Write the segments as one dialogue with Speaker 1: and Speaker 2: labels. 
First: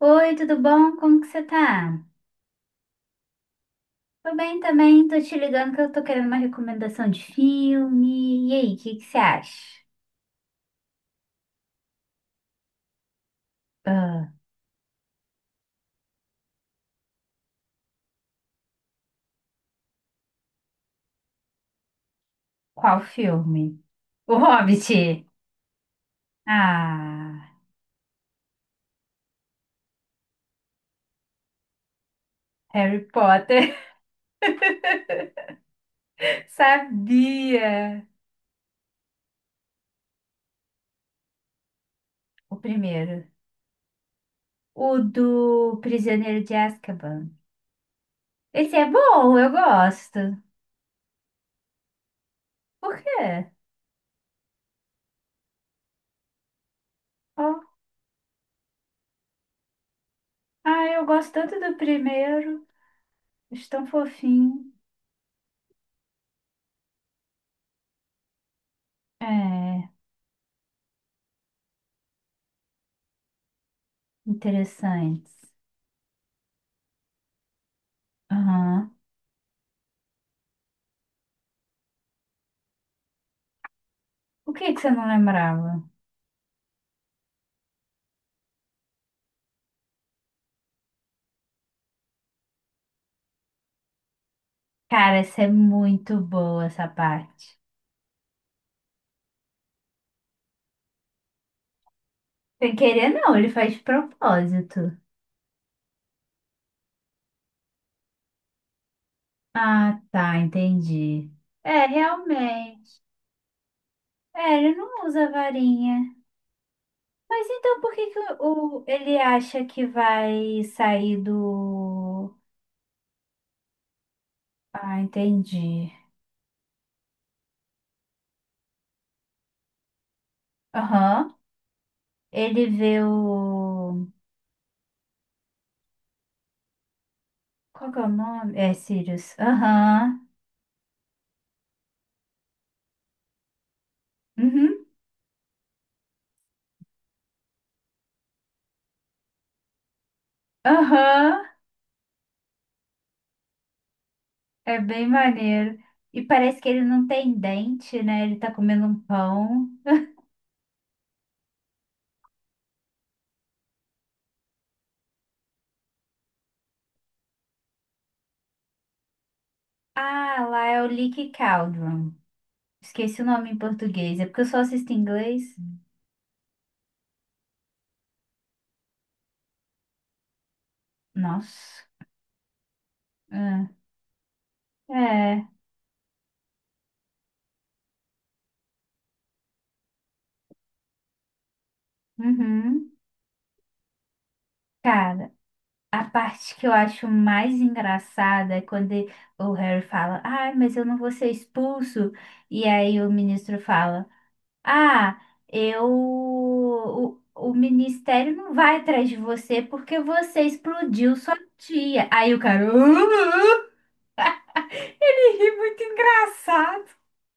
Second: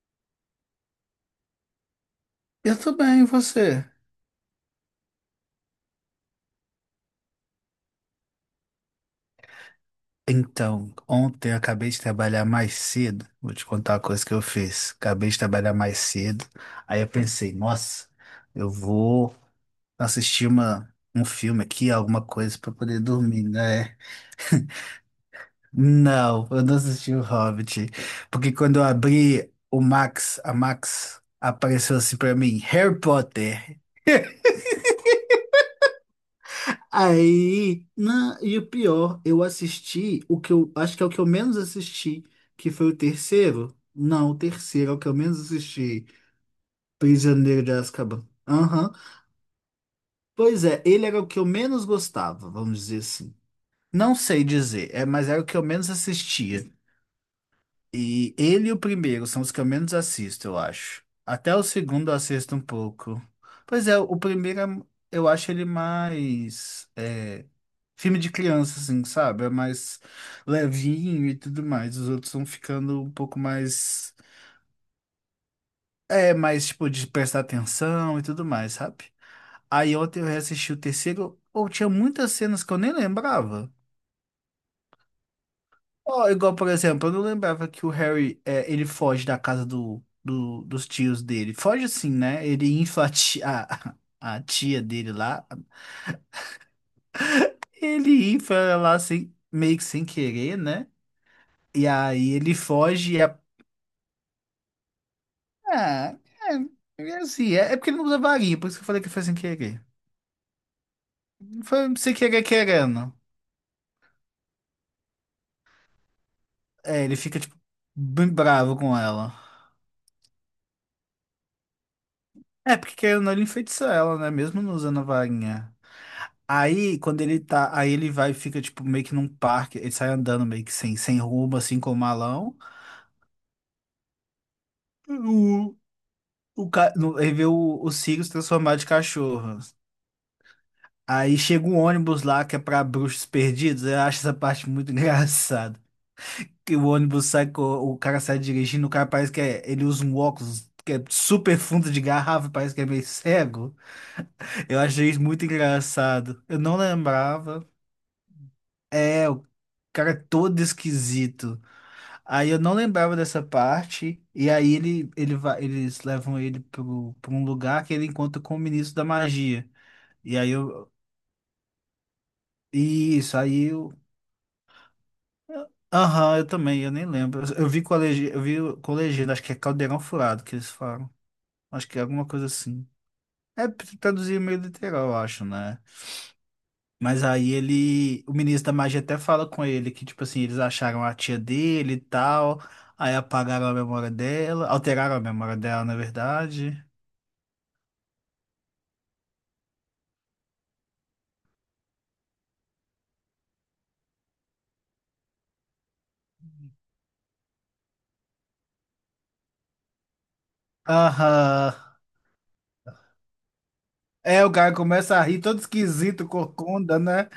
Speaker 1: Oi, tudo bom? Como que você tá?
Speaker 2: Eu tô bem, e você?
Speaker 1: Tô bem também, tô te ligando que eu tô querendo uma recomendação de filme. E aí, o que que você acha?
Speaker 2: Então, ontem eu acabei de trabalhar mais cedo. Vou te contar uma coisa que
Speaker 1: Ah,
Speaker 2: eu fiz. Acabei de trabalhar mais cedo. Aí eu pensei, nossa, eu vou assistir um filme aqui, alguma coisa pra poder
Speaker 1: qual
Speaker 2: dormir,
Speaker 1: filme?
Speaker 2: né?
Speaker 1: O Hobbit.
Speaker 2: Não, eu não assisti o
Speaker 1: Ah,
Speaker 2: Hobbit. Porque quando eu abri o Max, a Max apareceu assim pra mim, Harry
Speaker 1: Harry Potter.
Speaker 2: Potter. Aí,
Speaker 1: Sabia.
Speaker 2: não, e o pior, eu assisti o que eu acho que é o que eu menos assisti,
Speaker 1: O
Speaker 2: que foi o
Speaker 1: primeiro.
Speaker 2: terceiro. Não, o
Speaker 1: O
Speaker 2: terceiro é o que eu
Speaker 1: do
Speaker 2: menos assisti,
Speaker 1: Prisioneiro de Azkaban.
Speaker 2: Prisioneiro de Azkaban.
Speaker 1: Esse é
Speaker 2: Aham.
Speaker 1: bom, eu gosto.
Speaker 2: Pois é, ele era o que eu menos gostava, vamos
Speaker 1: Por
Speaker 2: dizer assim.
Speaker 1: quê?
Speaker 2: Não sei dizer, mas era o que eu menos assistia.
Speaker 1: Ó,
Speaker 2: E ele e o primeiro são os que eu menos assisto, eu
Speaker 1: ah,
Speaker 2: acho.
Speaker 1: eu gosto
Speaker 2: Até
Speaker 1: tanto
Speaker 2: o
Speaker 1: do
Speaker 2: segundo eu assisto um
Speaker 1: primeiro.
Speaker 2: pouco.
Speaker 1: Eles tão
Speaker 2: Pois é,
Speaker 1: fofinhos.
Speaker 2: eu acho ele mais filme de criança, assim, sabe? É
Speaker 1: É,
Speaker 2: mais levinho e tudo mais. Os outros vão ficando um pouco mais.
Speaker 1: interessantes.
Speaker 2: É, mais tipo de prestar atenção e tudo mais,
Speaker 1: Aham.
Speaker 2: sabe? Aí ontem eu reassisti o terceiro. Ou tinha muitas cenas que eu nem lembrava.
Speaker 1: O que que você não lembrava?
Speaker 2: Ó, igual, por exemplo, eu não lembrava que o Harry, ele foge da casa dos tios dele. Foge assim, né? Ele infla a tia dele
Speaker 1: Cara, essa é
Speaker 2: lá.
Speaker 1: muito boa, essa parte.
Speaker 2: Ele infla ela lá sem, meio que sem querer, né? E aí ele
Speaker 1: Sem querer,
Speaker 2: foge.
Speaker 1: não, ele faz de propósito.
Speaker 2: Ah, é porque ele não usa varinha, por isso que eu falei que foi sem querer.
Speaker 1: Ah, tá, entendi. É,
Speaker 2: Foi sem querer
Speaker 1: realmente.
Speaker 2: querendo.
Speaker 1: É, ele não usa varinha.
Speaker 2: É, ele fica,
Speaker 1: Mas
Speaker 2: tipo,
Speaker 1: então por que que
Speaker 2: bem bravo com
Speaker 1: ele
Speaker 2: ela.
Speaker 1: acha que vai sair do.
Speaker 2: É, porque querendo ou não, ele enfeitiça ela, né? Mesmo não
Speaker 1: Ah,
Speaker 2: usando a varinha.
Speaker 1: entendi.
Speaker 2: Aí, quando ele tá, aí ele vai e fica, tipo, meio que num parque, ele sai andando meio que sem, sem
Speaker 1: Aham.
Speaker 2: rumo, assim, com malão.
Speaker 1: Ele vê o.
Speaker 2: O, o, ca- no- Ele vê o
Speaker 1: Qual que é o
Speaker 2: Sirius
Speaker 1: nome? É
Speaker 2: transformado de
Speaker 1: Sirius.
Speaker 2: cachorro.
Speaker 1: Aham.
Speaker 2: Aí chega um ônibus lá que é pra bruxos perdidos, eu acho essa parte
Speaker 1: Uhum.
Speaker 2: muito engraçada. Que o ônibus sai, co- O cara sai dirigindo, o cara parece que ele usa um óculos que é
Speaker 1: Aham.
Speaker 2: super fundo de garrafa, parece que é meio cego. Eu
Speaker 1: É bem
Speaker 2: achei isso muito
Speaker 1: maneiro. E
Speaker 2: engraçado. Eu
Speaker 1: parece que
Speaker 2: não
Speaker 1: ele não tem
Speaker 2: lembrava.
Speaker 1: dente, né? Ele tá comendo um
Speaker 2: É, o
Speaker 1: pão.
Speaker 2: cara é todo esquisito. Aí eu não lembrava dessa parte. E aí ele vai, eles levam ele pra um lugar que ele encontra com o ministro da magia. E
Speaker 1: Ah,
Speaker 2: aí
Speaker 1: lá é o
Speaker 2: eu.
Speaker 1: Leaky Cauldron. Esqueci o
Speaker 2: Isso,
Speaker 1: nome em
Speaker 2: aí eu.
Speaker 1: português. É porque eu só assisto em inglês.
Speaker 2: Aham, eu também, eu nem lembro. Eu vi com a legenda, eu vi com a legenda, acho que é Caldeirão Furado que eles falam.
Speaker 1: Nossa.
Speaker 2: Acho que é alguma coisa assim. É,
Speaker 1: É.
Speaker 2: traduzir meio literal, eu acho,
Speaker 1: É.
Speaker 2: né? Mas aí ele, o ministro da magia até fala com ele que, tipo assim, eles acharam a tia dele e tal,
Speaker 1: Uhum.
Speaker 2: aí apagaram a memória dela, alteraram a
Speaker 1: Cara,
Speaker 2: memória dela, na
Speaker 1: a parte que eu
Speaker 2: verdade.
Speaker 1: acho mais engraçada é quando o Harry fala: Ai, mas eu não vou ser expulso. E aí o ministro fala. Ah, eu. O ministério não vai atrás de você porque você explodiu sua
Speaker 2: Aham.
Speaker 1: tia. Aí o cara. "Ah, ah."
Speaker 2: É, o cara começa a
Speaker 1: Ele
Speaker 2: rir
Speaker 1: ri
Speaker 2: todo
Speaker 1: muito
Speaker 2: esquisito,
Speaker 1: engraçado.
Speaker 2: corcunda, né?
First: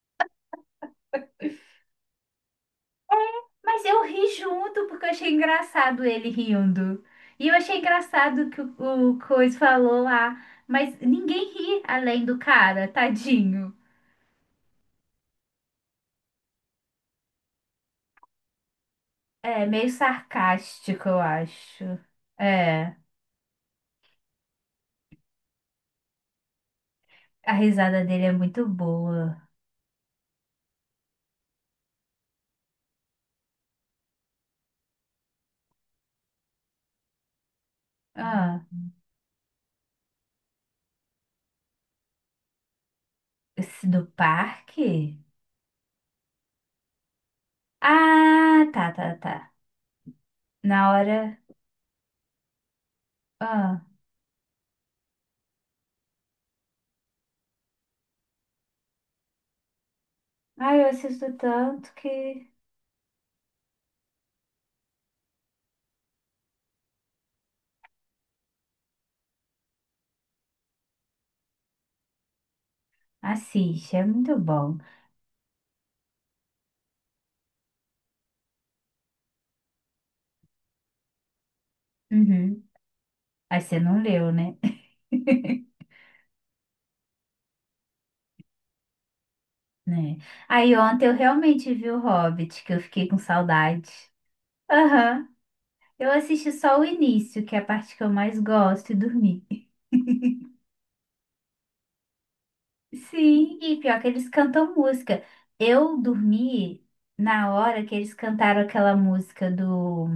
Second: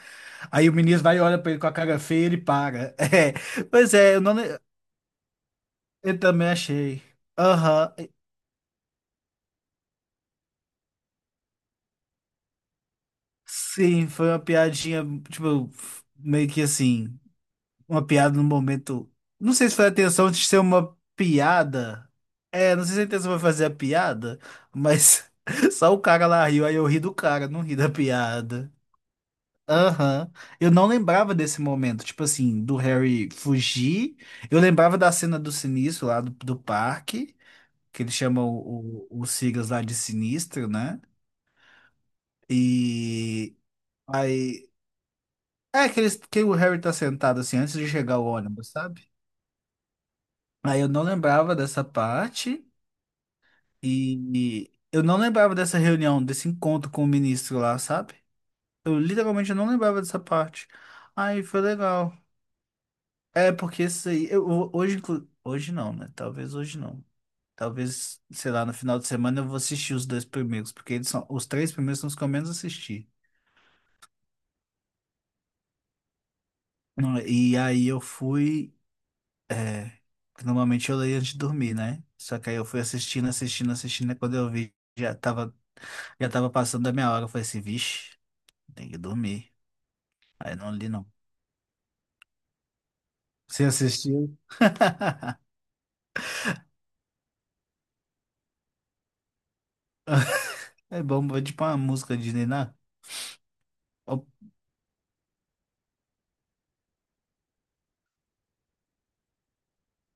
Speaker 2: Aí o ministro vai e olha pra ele com a cara feia e ele para. É.
Speaker 1: Mas
Speaker 2: Pois
Speaker 1: eu
Speaker 2: é, eu,
Speaker 1: ri
Speaker 2: não, le-
Speaker 1: junto porque eu achei engraçado
Speaker 2: eu
Speaker 1: ele
Speaker 2: também achei.
Speaker 1: rindo. E eu achei
Speaker 2: Aham.
Speaker 1: engraçado que o Coisa falou lá. Mas ninguém ri além do cara, tadinho.
Speaker 2: Sim, foi uma piadinha, tipo, meio que assim, uma piada no momento. Não
Speaker 1: É
Speaker 2: sei se foi a
Speaker 1: meio
Speaker 2: intenção de ser uma
Speaker 1: sarcástico, eu acho.
Speaker 2: piada. É, não sei
Speaker 1: É,
Speaker 2: se a intenção foi fazer a piada, mas só o cara lá riu, aí eu ri do cara,
Speaker 1: a
Speaker 2: não ri da
Speaker 1: risada dele é muito
Speaker 2: piada.
Speaker 1: boa.
Speaker 2: Aham. Eu não lembrava desse momento, tipo assim, do Harry fugir. Eu lembrava da cena do Sinistro lá do parque, que eles chamam
Speaker 1: Ah,
Speaker 2: os Sirius lá de Sinistro, né? E
Speaker 1: esse do
Speaker 2: aí.
Speaker 1: parque?
Speaker 2: É, que, eles, que o Harry tá sentado assim antes de chegar o
Speaker 1: Ah,
Speaker 2: ônibus,
Speaker 1: tá,
Speaker 2: sabe?
Speaker 1: tá, tá.
Speaker 2: Aí eu
Speaker 1: Na
Speaker 2: não
Speaker 1: hora.
Speaker 2: lembrava dessa parte
Speaker 1: Ah,
Speaker 2: e eu não lembrava dessa reunião, desse encontro com o ministro lá, sabe? Eu literalmente não lembrava dessa parte.
Speaker 1: ah, eu assisto
Speaker 2: Aí foi
Speaker 1: tanto
Speaker 2: legal.
Speaker 1: que.
Speaker 2: É, porque isso aí, hoje, hoje não, né? Talvez hoje não. Talvez, sei lá, no final de semana eu vou assistir os dois primeiros, porque eles são, os três primeiros são os que eu menos assisti.
Speaker 1: Assiste, é muito bom.
Speaker 2: Não, e aí eu fui, é, normalmente eu leio antes de dormir, né? Só que aí
Speaker 1: Uhum.
Speaker 2: eu fui assistindo,
Speaker 1: Aí
Speaker 2: assistindo,
Speaker 1: você não
Speaker 2: assistindo, e
Speaker 1: leu,
Speaker 2: quando eu
Speaker 1: né?
Speaker 2: vi, já tava. Já tava passando da minha hora, eu falei assim, vixe, tem que dormir.
Speaker 1: Né?
Speaker 2: Aí não
Speaker 1: Aí
Speaker 2: li,
Speaker 1: ontem
Speaker 2: não.
Speaker 1: eu realmente vi o Hobbit, que eu fiquei com
Speaker 2: Você
Speaker 1: saudade.
Speaker 2: assistiu?
Speaker 1: Aham. Eu assisti só o início, que é a parte que eu mais gosto, e dormi.
Speaker 2: É bom, é tipo uma música de Niná.
Speaker 1: Sim, e pior que
Speaker 2: Oh,
Speaker 1: eles cantam música. Eu dormi na hora que eles cantaram aquela música do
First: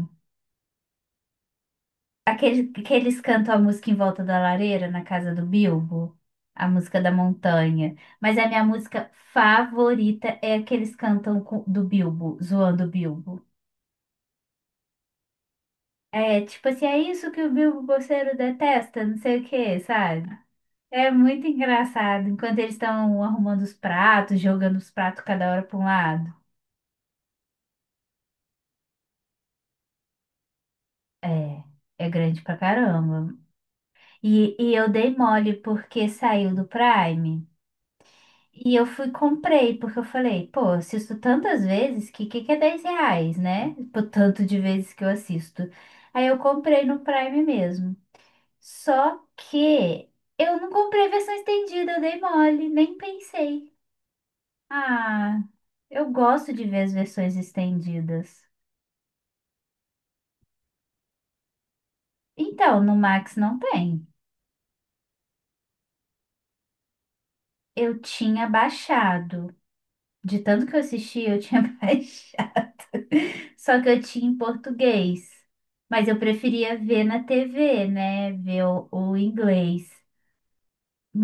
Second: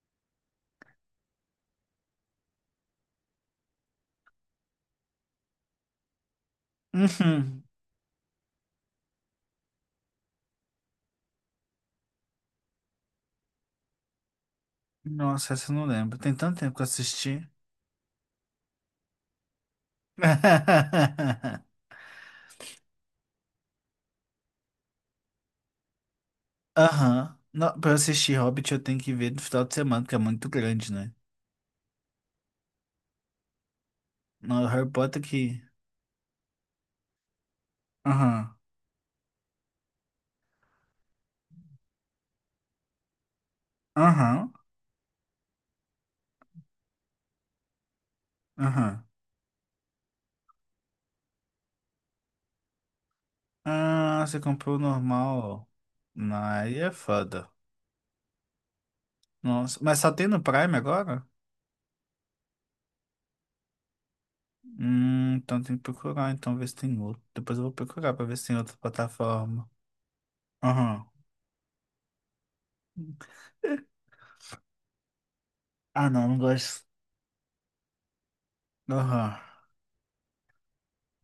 Speaker 1: aquele, que eles cantam a música em volta da lareira na casa do Bilbo, a música da
Speaker 2: uhum.
Speaker 1: montanha. Mas a minha música favorita é a que eles cantam do Bilbo, zoando o Bilbo.
Speaker 2: Nossa, essa eu não lembro. Tem
Speaker 1: É
Speaker 2: tanto
Speaker 1: tipo
Speaker 2: tempo que eu
Speaker 1: assim, é isso que
Speaker 2: assisti.
Speaker 1: o Bilbo Bolseiro detesta, não sei o que, sabe? É muito engraçado. Enquanto eles estão arrumando os pratos, jogando os pratos cada hora para um lado.
Speaker 2: Aham. Não, pra eu assistir Hobbit, eu tenho que ver no final de semana, porque é muito grande, né?
Speaker 1: É, é grande pra caramba. E,
Speaker 2: Não,
Speaker 1: e
Speaker 2: Harry
Speaker 1: eu dei
Speaker 2: Potter
Speaker 1: mole
Speaker 2: que.
Speaker 1: porque saiu do Prime.
Speaker 2: Aham.
Speaker 1: E eu fui, e comprei, porque eu falei, pô, eu assisto tantas vezes que é 10 reais, né? Por tanto
Speaker 2: Aham.
Speaker 1: de vezes que eu assisto. Aí eu comprei no Prime mesmo.
Speaker 2: Aham.
Speaker 1: Só que eu não comprei a versão estendida, eu dei mole, nem pensei.
Speaker 2: Ah, você comprou o
Speaker 1: Ah,
Speaker 2: normal.
Speaker 1: eu
Speaker 2: Não,
Speaker 1: gosto de
Speaker 2: aí
Speaker 1: ver
Speaker 2: é
Speaker 1: as versões
Speaker 2: foda.
Speaker 1: estendidas.
Speaker 2: Nossa, mas só tem no Prime agora?
Speaker 1: Então, no Max não tem.
Speaker 2: Então tem que procurar, então ver se tem outro. Depois eu vou
Speaker 1: Eu
Speaker 2: procurar pra ver
Speaker 1: tinha
Speaker 2: se tem outra
Speaker 1: baixado.
Speaker 2: plataforma.
Speaker 1: De tanto que eu
Speaker 2: Aham.
Speaker 1: assisti, eu tinha baixado. Só que eu tinha em português. Mas
Speaker 2: Ah,
Speaker 1: eu
Speaker 2: não, não
Speaker 1: preferia
Speaker 2: gosto.
Speaker 1: ver na TV, né? Ver o
Speaker 2: Aham.
Speaker 1: inglês.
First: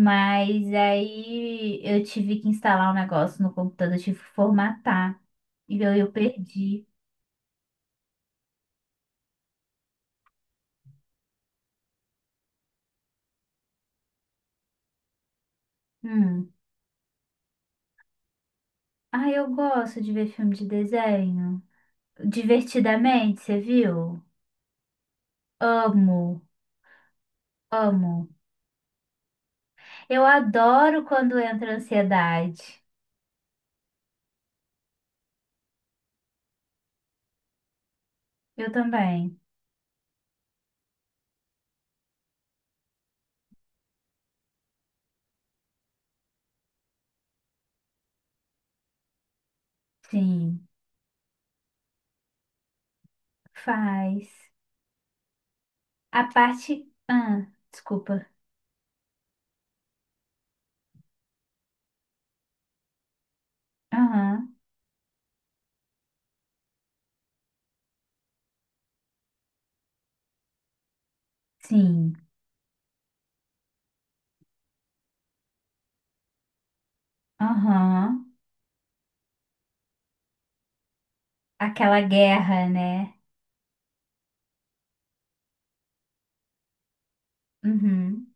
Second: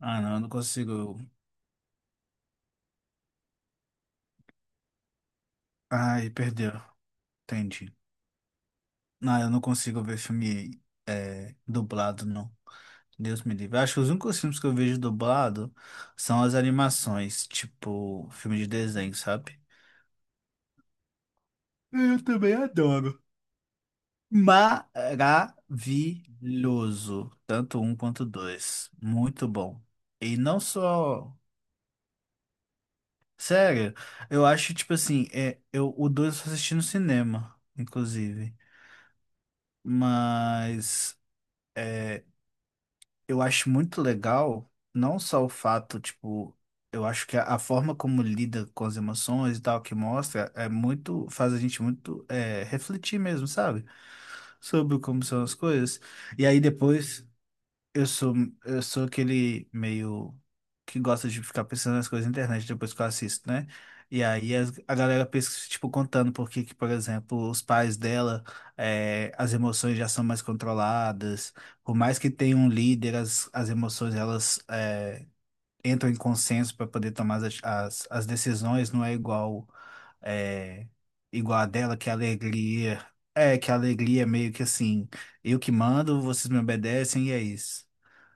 Speaker 2: Ah, não, eu não consigo.
Speaker 1: aí eu tive que instalar um negócio no computador, eu tive que formatar. E eu
Speaker 2: Ai, perdeu.
Speaker 1: perdi.
Speaker 2: Entendi. Não, eu não consigo ver filme dublado, não. Deus me livre. Eu acho que os únicos filmes que eu vejo dublado são
Speaker 1: Hum.
Speaker 2: as animações, tipo filme de desenho,
Speaker 1: Ah, eu
Speaker 2: sabe?
Speaker 1: gosto de ver filme de desenho.
Speaker 2: Eu também adoro.
Speaker 1: Divertidamente, você viu? Amo,
Speaker 2: Maravilhoso. Tanto um quanto
Speaker 1: amo.
Speaker 2: dois. Muito bom.
Speaker 1: Eu
Speaker 2: E não
Speaker 1: adoro
Speaker 2: só.
Speaker 1: quando entra ansiedade.
Speaker 2: Sério, eu acho, tipo assim, o dois eu só assisti no cinema, inclusive.
Speaker 1: Eu também.
Speaker 2: Mas é, eu acho muito legal, não só o fato, tipo, eu acho que a forma como lida com as emoções e tal, que mostra,
Speaker 1: Sim,
Speaker 2: é muito, faz a gente muito refletir mesmo, sabe?
Speaker 1: faz.
Speaker 2: Sobre como são as coisas.
Speaker 1: A
Speaker 2: E aí
Speaker 1: parte.
Speaker 2: depois.
Speaker 1: Ah,
Speaker 2: Eu
Speaker 1: desculpa.
Speaker 2: sou, eu sou aquele meio que gosta de ficar pensando nas coisas na internet depois que eu assisto, né? E aí
Speaker 1: Aham,
Speaker 2: galera pensa, tipo, contando por que, que, por exemplo, os pais dela, as emoções já são mais controladas. Por
Speaker 1: sim.
Speaker 2: mais que tenha um líder, as emoções elas, entram em consenso para poder tomar as
Speaker 1: Aham.
Speaker 2: decisões, não é igual, eh, igual a dela,
Speaker 1: Aquela
Speaker 2: que a
Speaker 1: guerra,
Speaker 2: alegria.
Speaker 1: né?
Speaker 2: É, que a alegria é meio que assim, eu que mando, vocês me obedecem e é isso.
Speaker 1: Uhum.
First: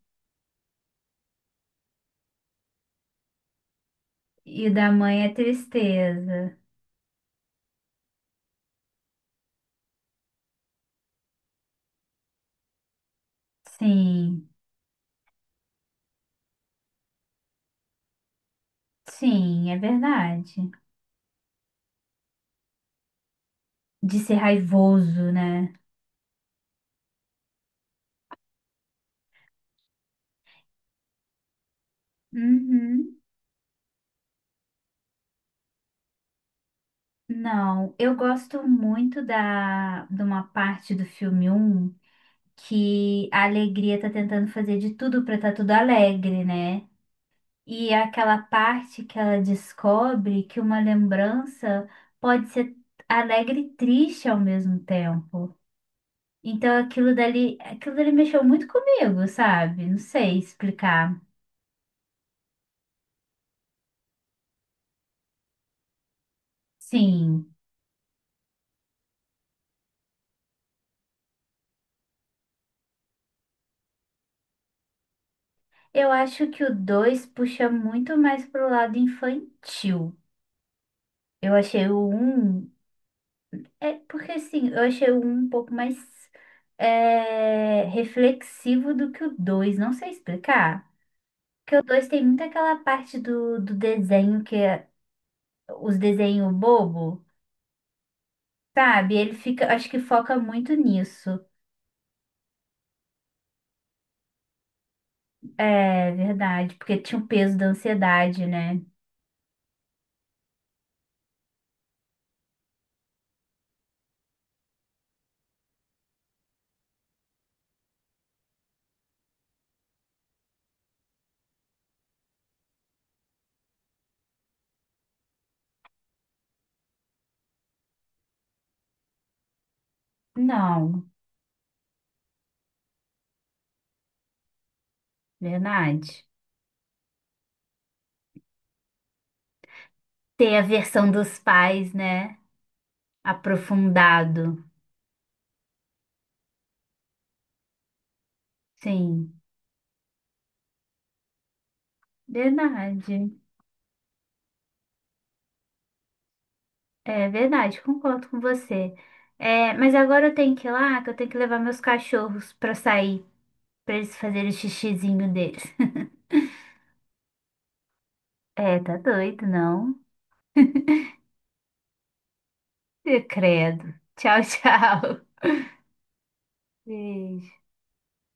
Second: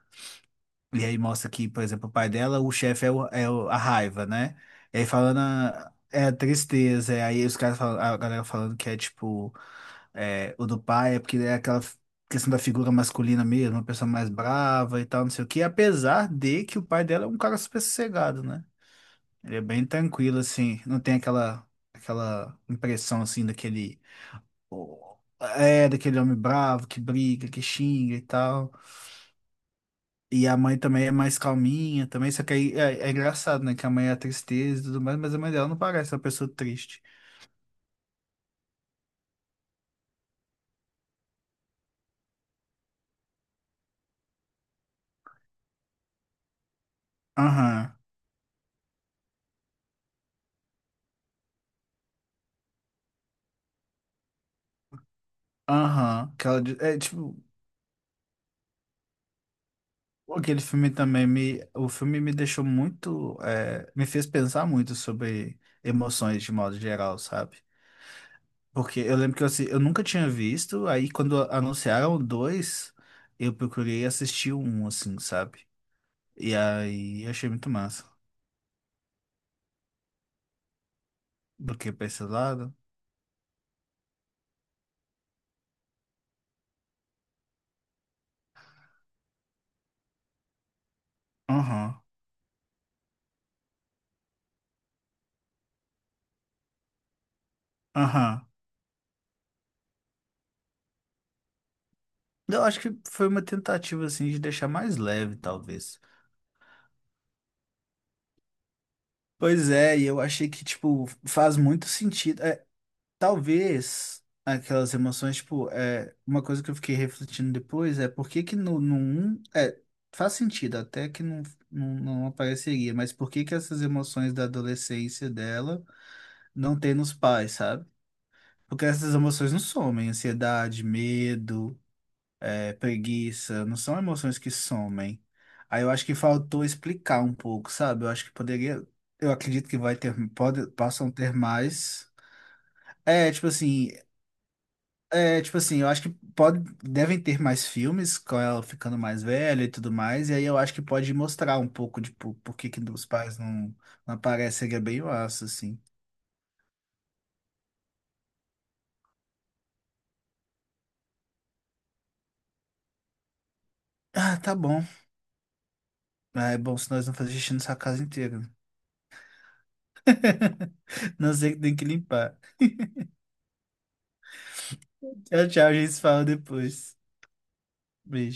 Speaker 2: E aí mostra que, por exemplo, o pai dela, o chefe é a raiva, né?
Speaker 1: E o da
Speaker 2: E aí
Speaker 1: mãe é
Speaker 2: é a
Speaker 1: tristeza.
Speaker 2: tristeza, e aí os caras falam, a galera falando que é tipo, é, o do pai é porque é questão da figura masculina mesmo, uma pessoa mais
Speaker 1: Sim,
Speaker 2: brava e tal, não sei o quê, apesar de que o pai dela é um cara super sossegado, né? Ele é
Speaker 1: sim, é
Speaker 2: bem tranquilo,
Speaker 1: verdade.
Speaker 2: assim, não tem aquela, aquela impressão, assim, daquele,
Speaker 1: De ser raivoso, né?
Speaker 2: daquele homem bravo que briga, que xinga e tal. E a mãe também é mais calminha, também, só que aí é
Speaker 1: Uhum.
Speaker 2: engraçado, né? Que a mãe é a tristeza e tudo mais, mas a mãe dela não parece uma pessoa triste.
Speaker 1: Não, eu gosto muito de uma parte do filme um que a alegria tá tentando fazer de tudo pra tá tudo alegre, né? E
Speaker 2: Aham,
Speaker 1: é aquela parte que ela descobre que uma lembrança pode ser alegre e triste ao mesmo tempo. Então
Speaker 2: É tipo,
Speaker 1: aquilo dali mexeu muito comigo, sabe? Não sei
Speaker 2: aquele filme
Speaker 1: explicar.
Speaker 2: também me. O filme me deixou muito. Me fez pensar muito sobre emoções de modo geral,
Speaker 1: Sim,
Speaker 2: sabe? Porque eu lembro que eu nunca tinha visto, aí quando anunciaram o dois, eu procurei assistir o um, assim, sabe?
Speaker 1: eu acho
Speaker 2: E
Speaker 1: que o
Speaker 2: aí
Speaker 1: 2
Speaker 2: eu achei
Speaker 1: puxa
Speaker 2: muito massa.
Speaker 1: muito mais pro lado infantil. Eu
Speaker 2: Do
Speaker 1: achei
Speaker 2: que pra
Speaker 1: o
Speaker 2: esse
Speaker 1: um
Speaker 2: lado.
Speaker 1: é porque assim, eu achei o um um pouco mais é, reflexivo do que o 2 não sei explicar. Porque o
Speaker 2: Aham,
Speaker 1: 2 tem muito aquela parte do desenho que é os desenhos bobo,
Speaker 2: aham.
Speaker 1: sabe? Ele fica, acho que foca muito nisso.
Speaker 2: Eu acho que foi uma tentativa, assim, de deixar mais leve, talvez.
Speaker 1: É verdade, porque tinha o peso da ansiedade, né?
Speaker 2: Pois é, e eu achei que, tipo, faz muito sentido. É, talvez aquelas emoções, tipo, uma coisa que eu fiquei refletindo depois é por que que no um faz sentido, até que não apareceria, mas por que que essas emoções da adolescência dela não tem nos pais, sabe? Porque essas emoções não somem, ansiedade,
Speaker 1: Não,
Speaker 2: medo, é preguiça, não são emoções que somem. Aí eu acho que
Speaker 1: verdade.
Speaker 2: faltou explicar um pouco, sabe? Eu acho que poderia, eu acredito que vai ter,
Speaker 1: Ter a
Speaker 2: pode,
Speaker 1: versão
Speaker 2: possam ter
Speaker 1: dos pais,
Speaker 2: mais.
Speaker 1: né?
Speaker 2: É, tipo assim,
Speaker 1: Aprofundado.
Speaker 2: é, tipo assim, eu acho que pode, devem ter mais filmes com ela ficando mais
Speaker 1: Sim,
Speaker 2: velha e tudo mais, e aí eu acho que pode mostrar um pouco de por que que os
Speaker 1: verdade.
Speaker 2: pais não, não aparecem, seria bem massa, assim.
Speaker 1: É verdade, concordo com você. É, mas agora eu tenho que ir lá, que eu tenho que levar meus cachorros pra sair, pra eles
Speaker 2: Ah,
Speaker 1: fazerem o
Speaker 2: tá bom.
Speaker 1: xixizinho deles.
Speaker 2: Ah, é bom se nós não fazer xixi nessa casa inteira.
Speaker 1: É, tá doido, não?
Speaker 2: Não sei que tem que limpar.
Speaker 1: Ih, credo. Tchau, tchau.
Speaker 2: Tchau, tchau, a gente se fala depois.
Speaker 1: Beijo.
Speaker 2: Beijo.